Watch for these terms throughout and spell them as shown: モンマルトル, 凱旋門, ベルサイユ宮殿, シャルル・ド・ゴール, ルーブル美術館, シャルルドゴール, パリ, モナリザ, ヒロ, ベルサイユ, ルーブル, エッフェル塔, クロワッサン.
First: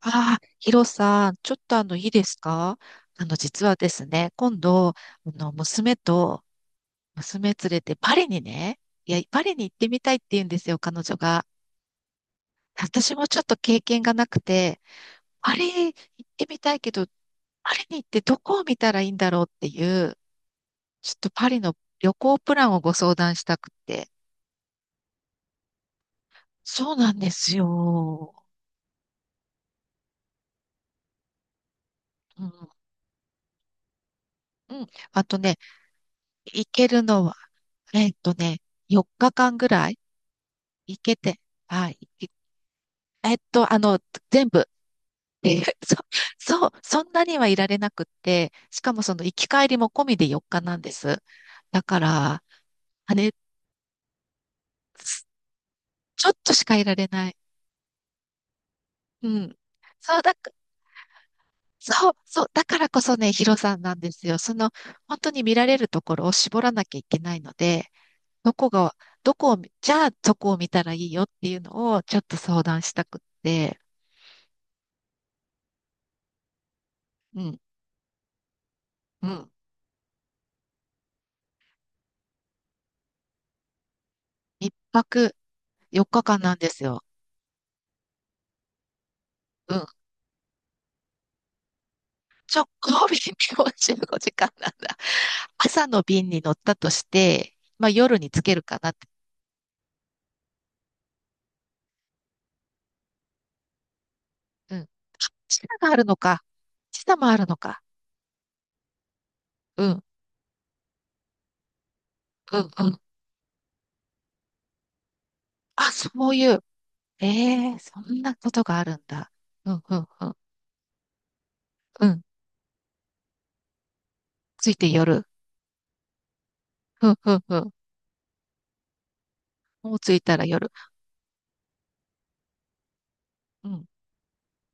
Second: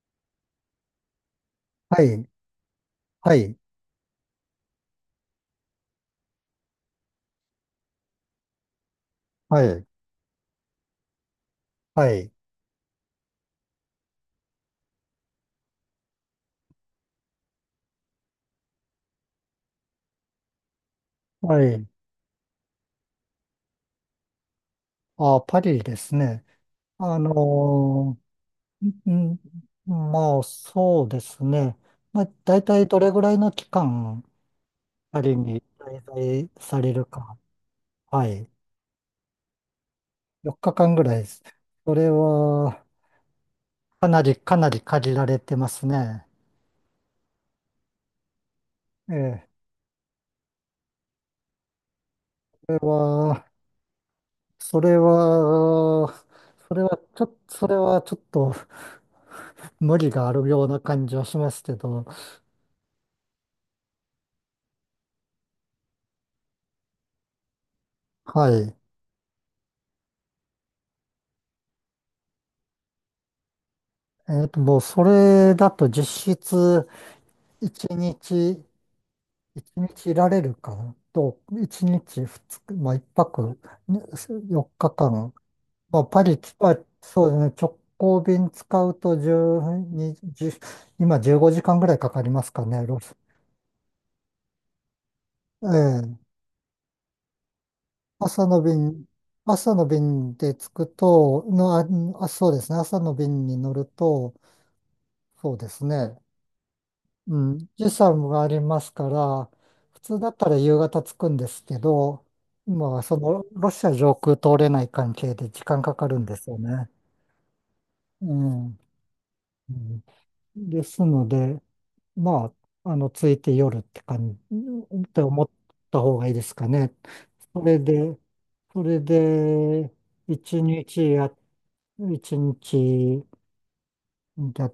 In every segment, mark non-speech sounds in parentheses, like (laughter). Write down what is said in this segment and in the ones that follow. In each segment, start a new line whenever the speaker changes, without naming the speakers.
ああ、ヒロさん、ちょっと
は
いいで
い、
すか？
はい、
実はですね、今度、娘と、娘連れてパリにね、いや、パリ
は
に行っ
い、
てみたいって言うんですよ、彼女が。
はい、
私もちょっと経験がなくて、パリ行ってみたいけど、パリに行ってどこを見たらいいんだろうっていう、ちょっとパリ
は
の
い。
旅行プランをご相談したくて。
あ、パリですね。
そうなん
あ
です
の
よ。
ー、ん、まあ、そうですね。まあ、
うん、
大体どれぐらいの期間、
うん。
パ
あ
リ
とね、
に滞在
行
さ
け
れ
る
る
のは、
か。
えっ
は
と
い。
ね、4日間ぐらい。
4日間
い
ぐら
け
いで
て、
す。
は
そ
い。
れは、
えっと、あの、
かなり、
全
か
部。
なり限られて
え
ま
ー (laughs)
す
そ、
ね。
そう、そんなにはいられなくって、しかもそ
え
の行き
え、
帰りも込みで4日なんです。だから、
それ
あれ、
は、それ
す
は、
ちょっとし
そ
か
れ
いら
は、
れ
ちょっ
ない。
と、それはちょっと
うん。
無理
そう
があ
だ
る
か、
ような感じはしますけど、
そう、そう、だからこそね、ヒロさんなんですよ。その、本当に見られるところを絞らなきゃいけないので、
は
どこ
い。
が、どこを見、じゃあどこを見たらいいよっていうのをちょっと相談したくって、
もうそれだと実質
うん、
1日、
うん。
一日いられるかなと、1泊ね
一
4日
泊
間。まあ
4
パ
日
リ
間
来
なんで
た、
すよ。
そうですね。直行便使うと12
うん。
時、じゅ今15時間ぐらいかかりますか
直
ね。ロ
行
ス
便45時間なんだ。
え
朝の
え、
便に乗ったとして、まあ夜につ
朝
け
の
るかなって。
便、朝の便で着くと、の、あ、あそうですね、朝の便に乗ると、
うん。あ、
そ
時
うです
差があるの
ね。
か。時差もあ
う
るの
ん、
か。
時差もありますから、
う
普
ん、
通だったら夕方着くんですけど、
うん、
今
うん。
はそのロシア上空通れない関係で時間
あ、
かか
そ
るん
う
です
い
よ
う。
ね。
ええ、そん
う
なこと
ん。
があるんだ。う
う
ん、う
ん
ん、うん。
ですので、
うん。
まあ、着いて夜って感じ、
ついて
って
夜。
思った方がいいですかね。
うん、うん、う
そ
ん。
れで、それで、
もう着いたら
一
夜。
日や、一日
うん。
や、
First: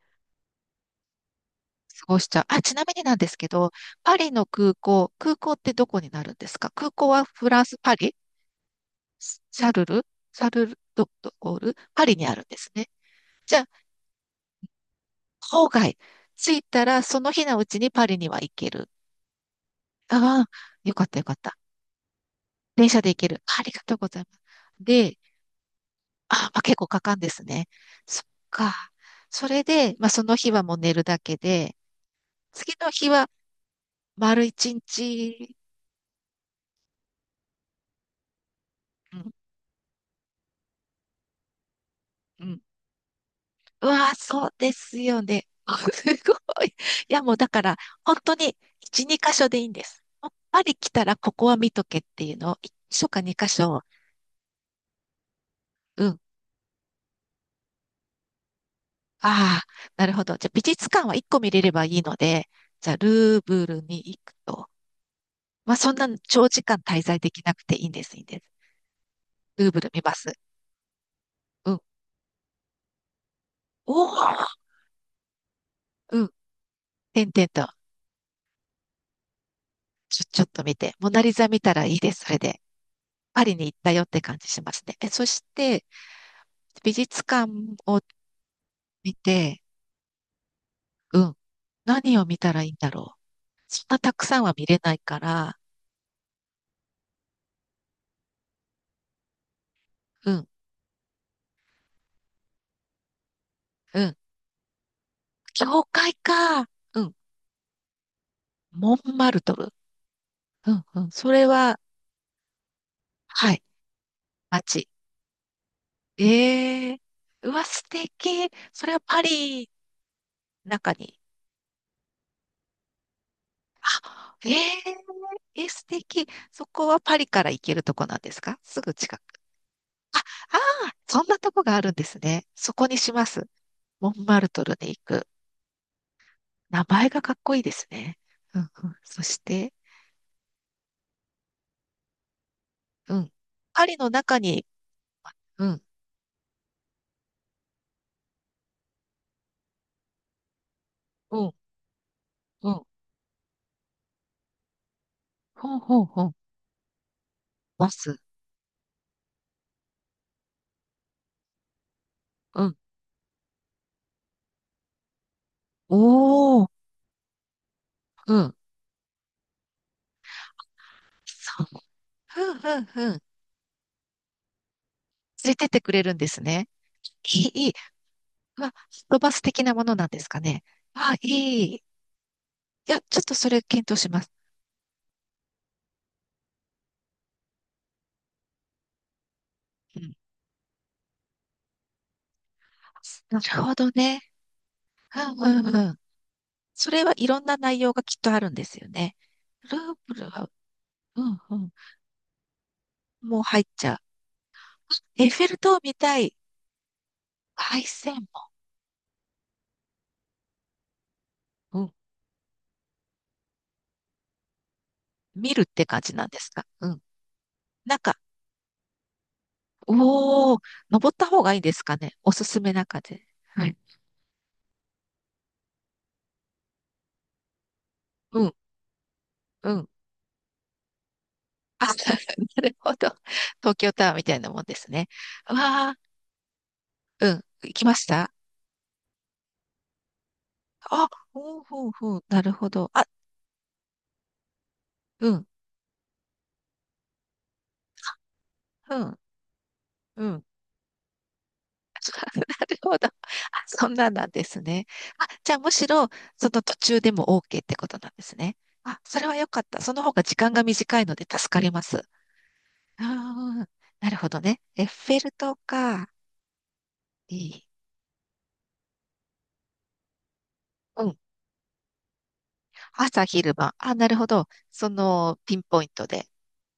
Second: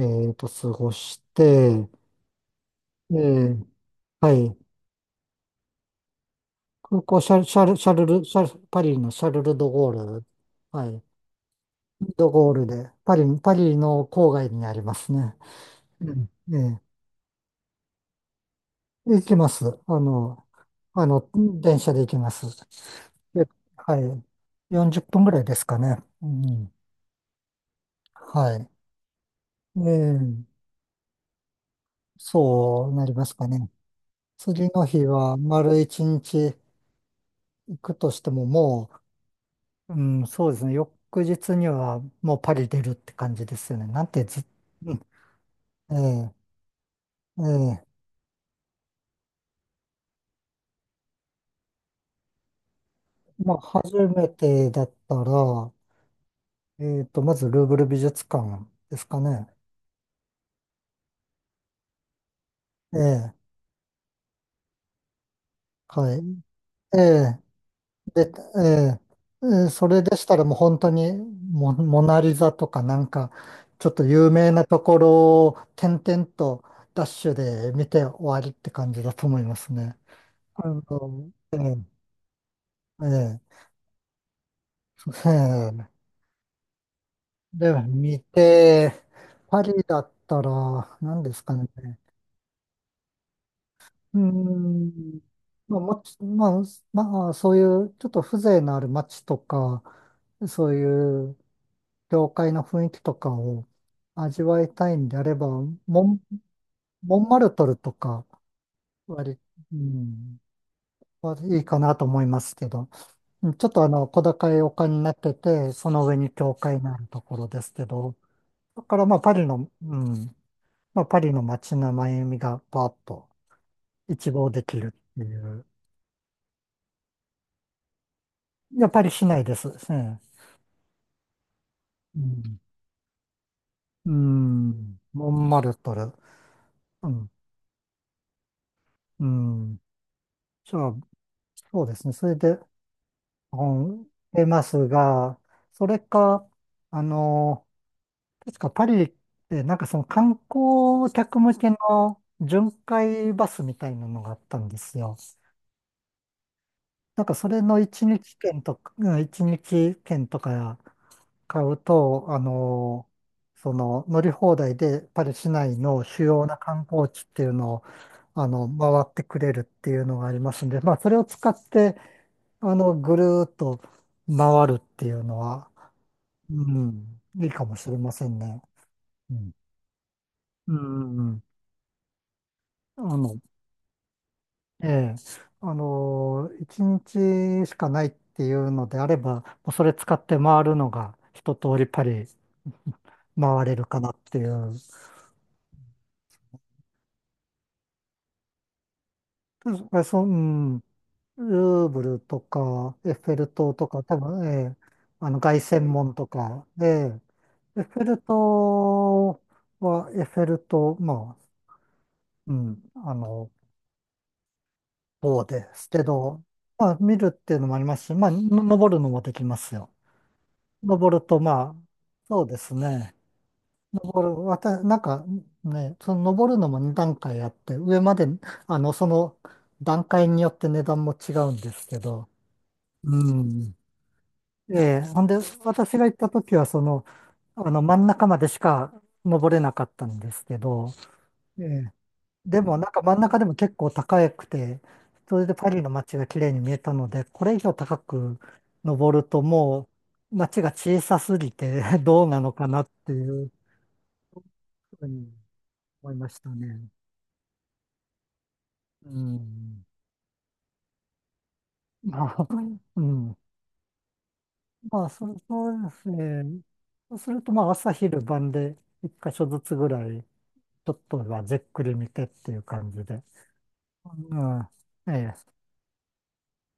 えっと、過ごして、
過ごしちゃう。あ、ちなみにな
え
んですけ
ー
ど、パリ
は
の
い。
空港、空港ってどこになるんですか？空
空
港
港
は
シャル、
フ
シ
ラン
ャ
ス、
ル、シ
パ
ャル
リ、
ル、シャル、パリのシャ
シ
ルル・ド・
ャル
ゴ
ル、
ール、
シャルル
はい。
ドゴール、パリに
ド・
あるん
ゴー
で
ル
すね。
で、パリ、パ
じゃあ、
リの郊外にありますね。
郊外、
うんえ
着い
え、
たらその日のうちにパリには行ける。
行きます。
ああ、よか
あ
った、よ
の、
かった。
電車で行きます。
電車で行ける。
で、
ありがとう
はい。
ございます。
40
で、
分ぐらいですかね。う
あ、まあ、
ん。
結構かかんですね。そっ
はい。
か。それ
え
で、まあ、その日
え、
はもう寝るだけで、次
そ
の
うな
日
りま
は
すかね。
丸
次
一
の日は
日、
丸一日行くとしても
う
そうですね。翌日にはもうパ
ん、
リ出るって感じですよね。
う
なん
わー、
てず、
そうです
(laughs)
よね。(laughs)
え
すご
え、
い。いや、もう
え
だから、
え。
本当に1、2箇所でいいんです。やっぱり来たらここは見とけっていうのを、1箇所か2箇
まあ、
所、
初めてだったら、
うん。
まずルーブル美術館ですかね。
ああ、なるほど。じゃあ、美術館は1個見れればいいので、じゃあ、
ええ、
ルーブルに行くと。まあ、そんな
はい。
長時間
え
滞在で
え、
きなくていいんです、いいん
で、
です。
ええ、
ルーブ
そ
ル見
れ
ま
でし
す。
たらもう本当に
うん。
モナリザとかなんか、ちょ
お
っと
お、
有名なところを点
う
々
ん。
とダッ
て
シ
ん
ュ
てんと、
で見て終わりって感じだと思いますね。
ちょっと
あ
見て。モナリ
の、
ザ
え
見た
え、
らいいです、それで。
え
パリ
え、
に行ったよって感じしますね。そして、
ええ
美術館
で、
を
見て、
見て、
パリだったら、
う
何で
ん、
すかね。
何を見たらいいんだろう。そんなた
うー
くさんは見れないか
ん。
ら、
まあ、もち、まあ、まあ、そういうちょっと風情のある街とか、
うん、
そういう教会の雰囲気とかを
うん、
味わいたいんであれば、
教会
ン、
か、うん、
モンマルトルとか、
モンマ
割、
ルトル。
うん、
うん、うん、そ
は
れ
いい
は、
かなと思いますけど、う
は
ん
い、
ちょっと小高い丘
街。
になってて、その上に教会
え
のあ
え、
るところ
う
で
わ、
す
素
けど、
敵。
だ
それ
か
は
らまあ、
パ
パリ
リ
の、うん、
の中
まあ、
に。
パリの街の繭みがパーッと一
あ、え
望でき
え
るっていう。
え、素敵。そこはパリから行けるとこなんですか？す
やっ
ぐ
ぱり
近く。
しないです。う
あ、
ん
ああ、そんなとこがあるんです
う
ね。
ん。
そこにします。モ
う
ンマルトルに
ん。
行く。
モンマルトル。
名
う
前が
ん。
かっこいいですね。うん、うん、そ
う
して、
ん。じゃあ、そうですね。それで、
うん。
う
パリ
ん、
の中
出ま
に、
すが、
うん、
それか、あの、確かパリってなんかその観光
う
客
ん、
向けの
う
巡
ん、
回バスみたいなのがあったんですよ。
ほんほんほん、
なんかそれの
バス、
一日券とか買うと、
うん、
その乗り放題でパリ市内の主要な
おー、
観光地っていうのを、
うん、
回ってくれるっていうのがありますんで、まあ、それを使っ
そう、
て、
ふんふんふ
ぐ
ん、
るーっと回るっていうの
ついてっ
は、
てくれるんです
う
ね。い
いい
い、
か
いい。
もしれませんね。
まあ、すっとバ
う
ス
ん。
的なものなんですかね。
う
あ、
んう
い
んうん。
い。いや、ち
あ
ょっと
の、
それ検討します。
ええ、一日しかないっていうのであれば、もうそれ
う
使
ん。
って回るのが一通りパリ
なる
回
ほ
れる
ど
かなっ
ね。
ていう。
うん、うん、うん。それはいろんな内容がきっとあるんですよね。ループ
そう。
ル
う
は、
ん
うん、
ル
うん。
ーブルとか、エッフェ
もう
ル
入っ
塔
ち
と
ゃう。
か、多分、ええ、
エッフェ
凱
ル塔
旋
見
門
た
と
い。
か、ええ、エ
凱
ッフェル
旋
塔エッフェル塔、まあ、
門。うん。
うん、あの、塔
見るっ
で
て
す
感
け
じなんで
ど、
すか？う
まあ、
ん。
見るっていうのもあり
な
ま
ん
すし、
か、
まあ、登るのもできますよ。
おー、登っ
登る
た
と、
方がいいで
まあ、
すかね？お
そ
す
うで
すめ
す
な感
ね。
じ。はい。
登る、わた、なんか、ね、その登るのも2段階あって、上まで、
うん、
その
うん。
段階によって値段も違うんで
あ、
すけど、
(laughs) なるほど。
うん。
東京タワーみたいなもんです
ええ、
ね。
ほんで、
うわあ、
私が行った時は、
うん。行きま
真
し
ん中
た
までしか登れなかったんですけど、
あ、うん、
え
う
え、
ん、うん。なる
で
ほ
も、な
ど。
んか
あ、
真ん中でも結構高くて、
う
それ
ん、
でパリの街が綺麗に見えたので、これ以上高く
うん、
登るとも
う
う
ん。
街が小さすぎて (laughs) どう
(laughs)
な
な
のか
る
なっ
ほど。あ、
ていう
そんなんなんですね。
ふう
あ、
に
じゃあむしろ、
思いまし
そ
た
の途
ね。
中でも OK ってことなんですね。あ、
う
それは良かった。
ん。
その方が時間が短いので助かります。
まあ。うん。
あー、なるほどね。エッ
まあ、
フェル塔
そうで
か。
すね。そうす
い
ると、ま
い。
あ、朝昼晩で一箇所ずつぐらいちょっ
うん。
とはじっくり見てっていう感じで。
朝昼晩。あ、なるほ
う
ど。
ん、
そ
ええ、
のピンポイントで。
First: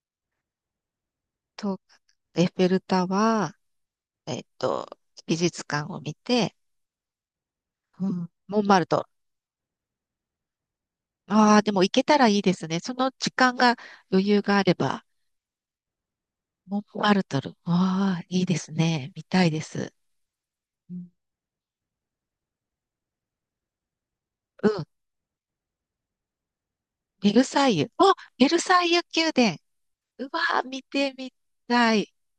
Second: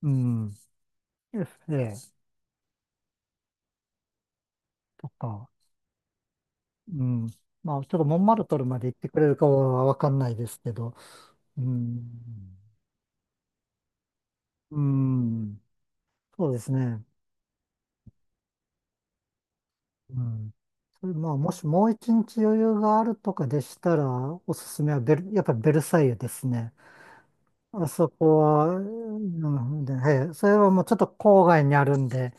うん、え
と、
え、
エッフェル塔は、えっと、
と
美
か、
術館を見て、
うん。まあ、ちょっと
う
モン
ん。
マルト
モン
ルま
マル
で行っ
ト。
てくれるかはわかんないですけど、
あ
う
あ、でも行けたらいいで
ん、
すね。その時間が余裕があれ
う
ば。
ん、そうです
モン
ね。
マルトル。わあ、いいですね。見たいです。
うん。
う
そ
ん。
れまあ、もしもう一日余裕があるとかでしたら、お
う
すす
ん、
めはやっぱベルサイユですね。
ベルサイ
あ
ユ。
そ
あ、
こ
ベル
は、
サイユ宮殿。う
え
わ
え、それ
あ、
は
見
もうちょっと
てみ
郊外にあ
た
るん
い。
で、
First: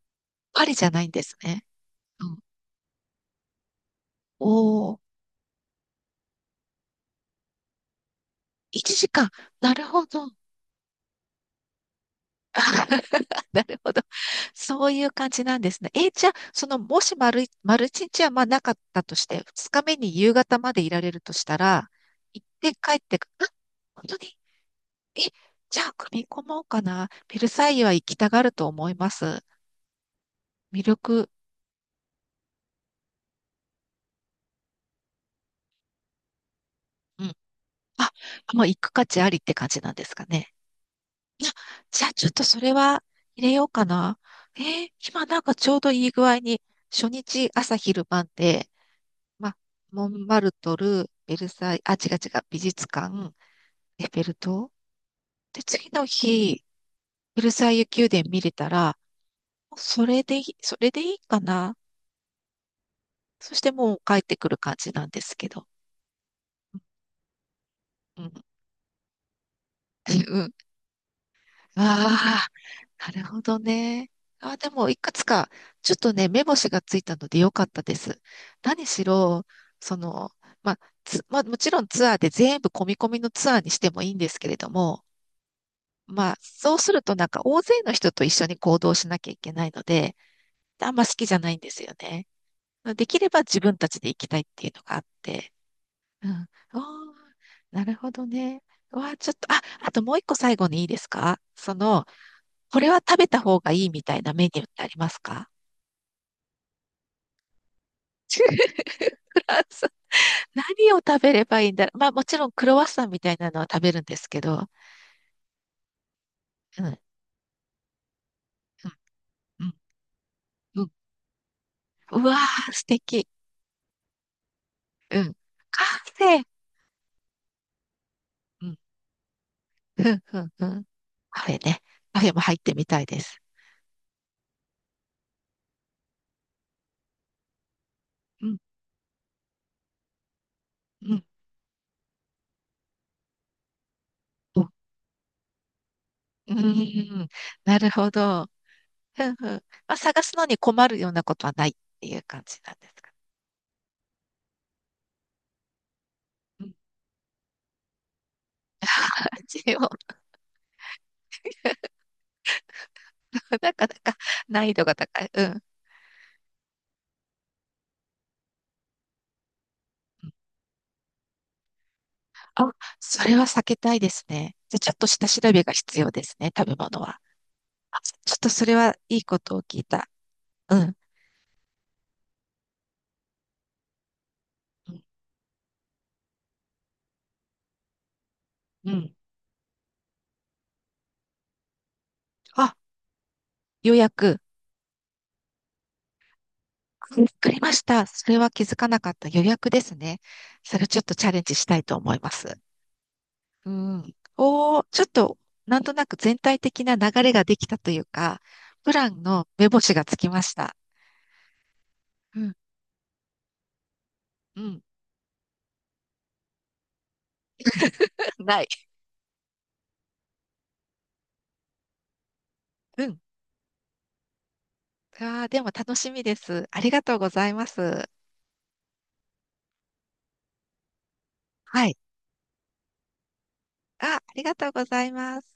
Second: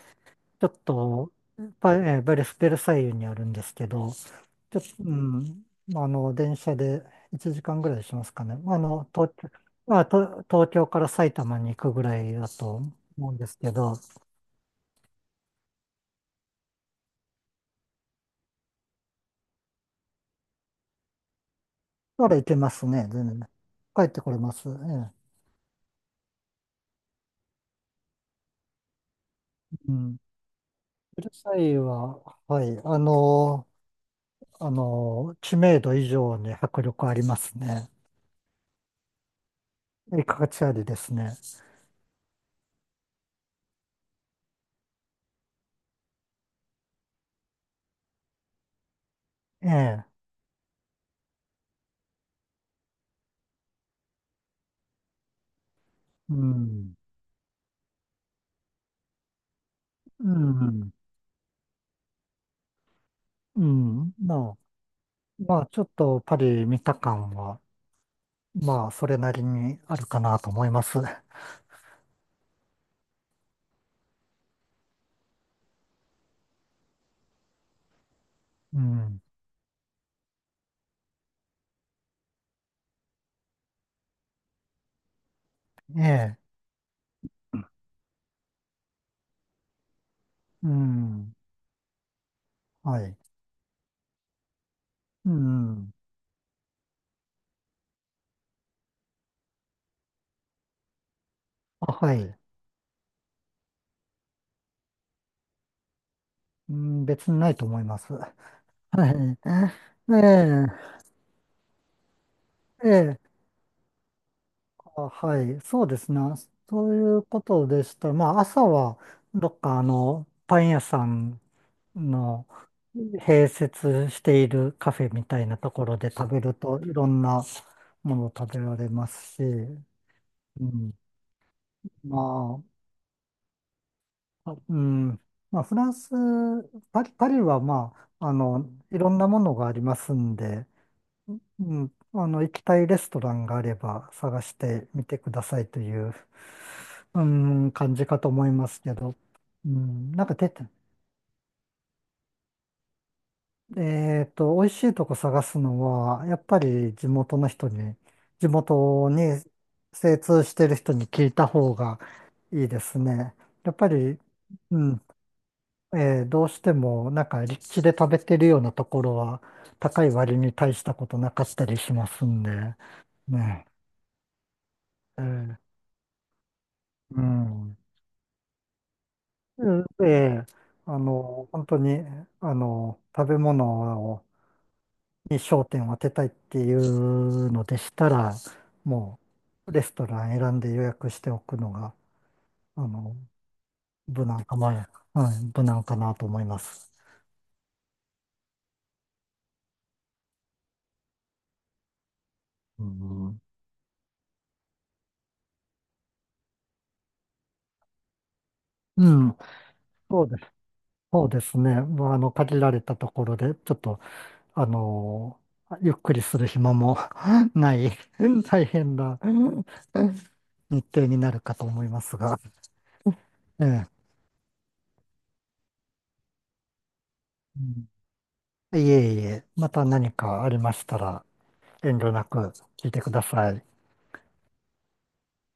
パ
ちょっ
リじゃないんで
と、
すね。
パえー
う
ブ
ん。
レスベルサイユにあるんですけど、ち
お
ょっと、
お、
まあ、電車で1時間ぐらいしますかね。まあ、
1時間。
東京、
なる
まあ、
ほど。
と東京から埼玉に行くぐらいだと思うん
(laughs)
です
な
け
るほ
ど、
ど。そういう感じなんですね。じゃあ、その、もし丸一日はまあなかったとして、二日目に夕方までいられるとしたら、
なら
行
行
っ
けま
て
す
帰っ
ね、
て
全
く、あ、
然。帰
本
っ
当
てこ
に
れます。え
え、
え。
じゃあ、組み込もうかな。ベルサイユは行きたがると思います。
うん。
魅
ベ
力、
ルサイユは、はい、知名度以上に迫力あり
うん。
ますね。
あ、もう行く価値ありって感じなんです
い
か
い価
ね。
値ありですね。
いや、じゃあ、ちょっとそれは入れようかな。今なんかちょうどいい具合に、初日朝昼晩で、ま、
え
モ
え。
ンマルトル、ベルサイユ、あ、違う、違う、美術館、エッフェル塔。で、次の
う
日、
ん。
ベルサイユ宮殿見れたら、もうそれ
う
でいい、それ
ん。
でいいかな。そし
う
てもう
ん。
帰ってくる感じなんですけ
ま
ど。
あ、ちょっとパリ見た感は、
うん、
まあ、それなりにある
う
かなと
ん。
思います。(laughs)
ああ、なるほどね。ああ、でも、いくつか、ちょっとね、目星がついたのでよかったです。
う
何し
ん。
ろ、その、まあ、まあ、もちろんツアーで全部込み込みのツアーにしてもいいんですけれども、
え
まあ、
え。
そうするとなんか大勢の人と一緒に行動しなきゃいけないので、
う
あんま好きじ
ん。
ゃないんですよね。
は
で
い。
きれば自分たちで行きたいっていうのがあっ
う
て。
ん。
うん。おー、なるほどね。わあ、ちょっと、あ、あともう一個最後にいいですか？そ
あ、
の、
はい。
これは食べた方がいいみたいなメニューってありますか？
うん、別にないと思います。はい。
フランス、
え
何を食べればいいんだろう。まあもちろんクロワッ
え。え
サンみ
え。
たいなのは食べるんですけど。
あ、はい。そうですね。
うん、う
そう
ん、
いうことでした。まあ、朝は、どっ
うん、
かパン屋
うん。
さん
うわ
の
ー、素敵。
併設しているカフェ
う
み
ん。
たいなと
カ
ころで
フ
食べ
ェ。
ると、いろんなものを食べ
う
ら
ん、
れますし、
うん、うん、
う
うん。
ん。
カフェね。カ
ま
フェも入ってみたいです。
あ、まあ、フランス、パリ、パリはまあ、
うん、
いろんなものがありますんで、
うん、
うん、行きたいレストランがあれば探し
うん。
てみてくださいという、
う
う
ん、
ん、
なる
感じ
ほ
かと思
ど。
いますけど、
ふんふん。
う
まあ
ん。
探
なんか
すの
て、
に困るようなことはないっていう感じなんですか？
えっと、美味しいとこ探すのは、やっぱ
うん。
り地元
(laughs)
に
味を、
精通してる人に聞いた方がいいですね。
な
やっ
かな
ぱ
か
り。
難易
う
度が
ん。
高い。うん。
どうしてもなんか立地で食べてるようなところは高い割に大したことなかったりしますんで、
あ、それは避
ね。
けたいですね。じゃあ、ちょっと
え
下調
ー
べが必要ですね、食べ物は。
うん。
あ、ちょっとそれはいいことを聞い
う
た。
え
うん。
あの、本当に、食べ物をに焦点を当てたいっていうのでしたら、
うん。
もうレストラン選んで予約しておくのが、
あ、
あの、
予
無
約。
難かな、はい、無難かなと思います。
わかりました。それは気づかなかった予約ですね。それちょっとチャレンジしたいと思います。
うん、
うん。おー、ちょっと、なんとなく全体的な流れができたというか、プラ
う
ン
ん、
の目星がつ
そ
き
うです
ま
ね、
した。
そうですね。まあ、
うん。
限られたところで、ちょっと、
う
あ
ん。
のゆっくりする暇も (laughs) ない
(laughs)
(laughs)
な
大
い。
変な (laughs) 日程になるかと思いますが、
うん。
ええ。
あー、でも楽しみです。ありがとうござい
う
ま
ん
す。
いえいえ、また何かありましたら、
はい。
遠慮なく聞いてください。
あ、ありがとうございます。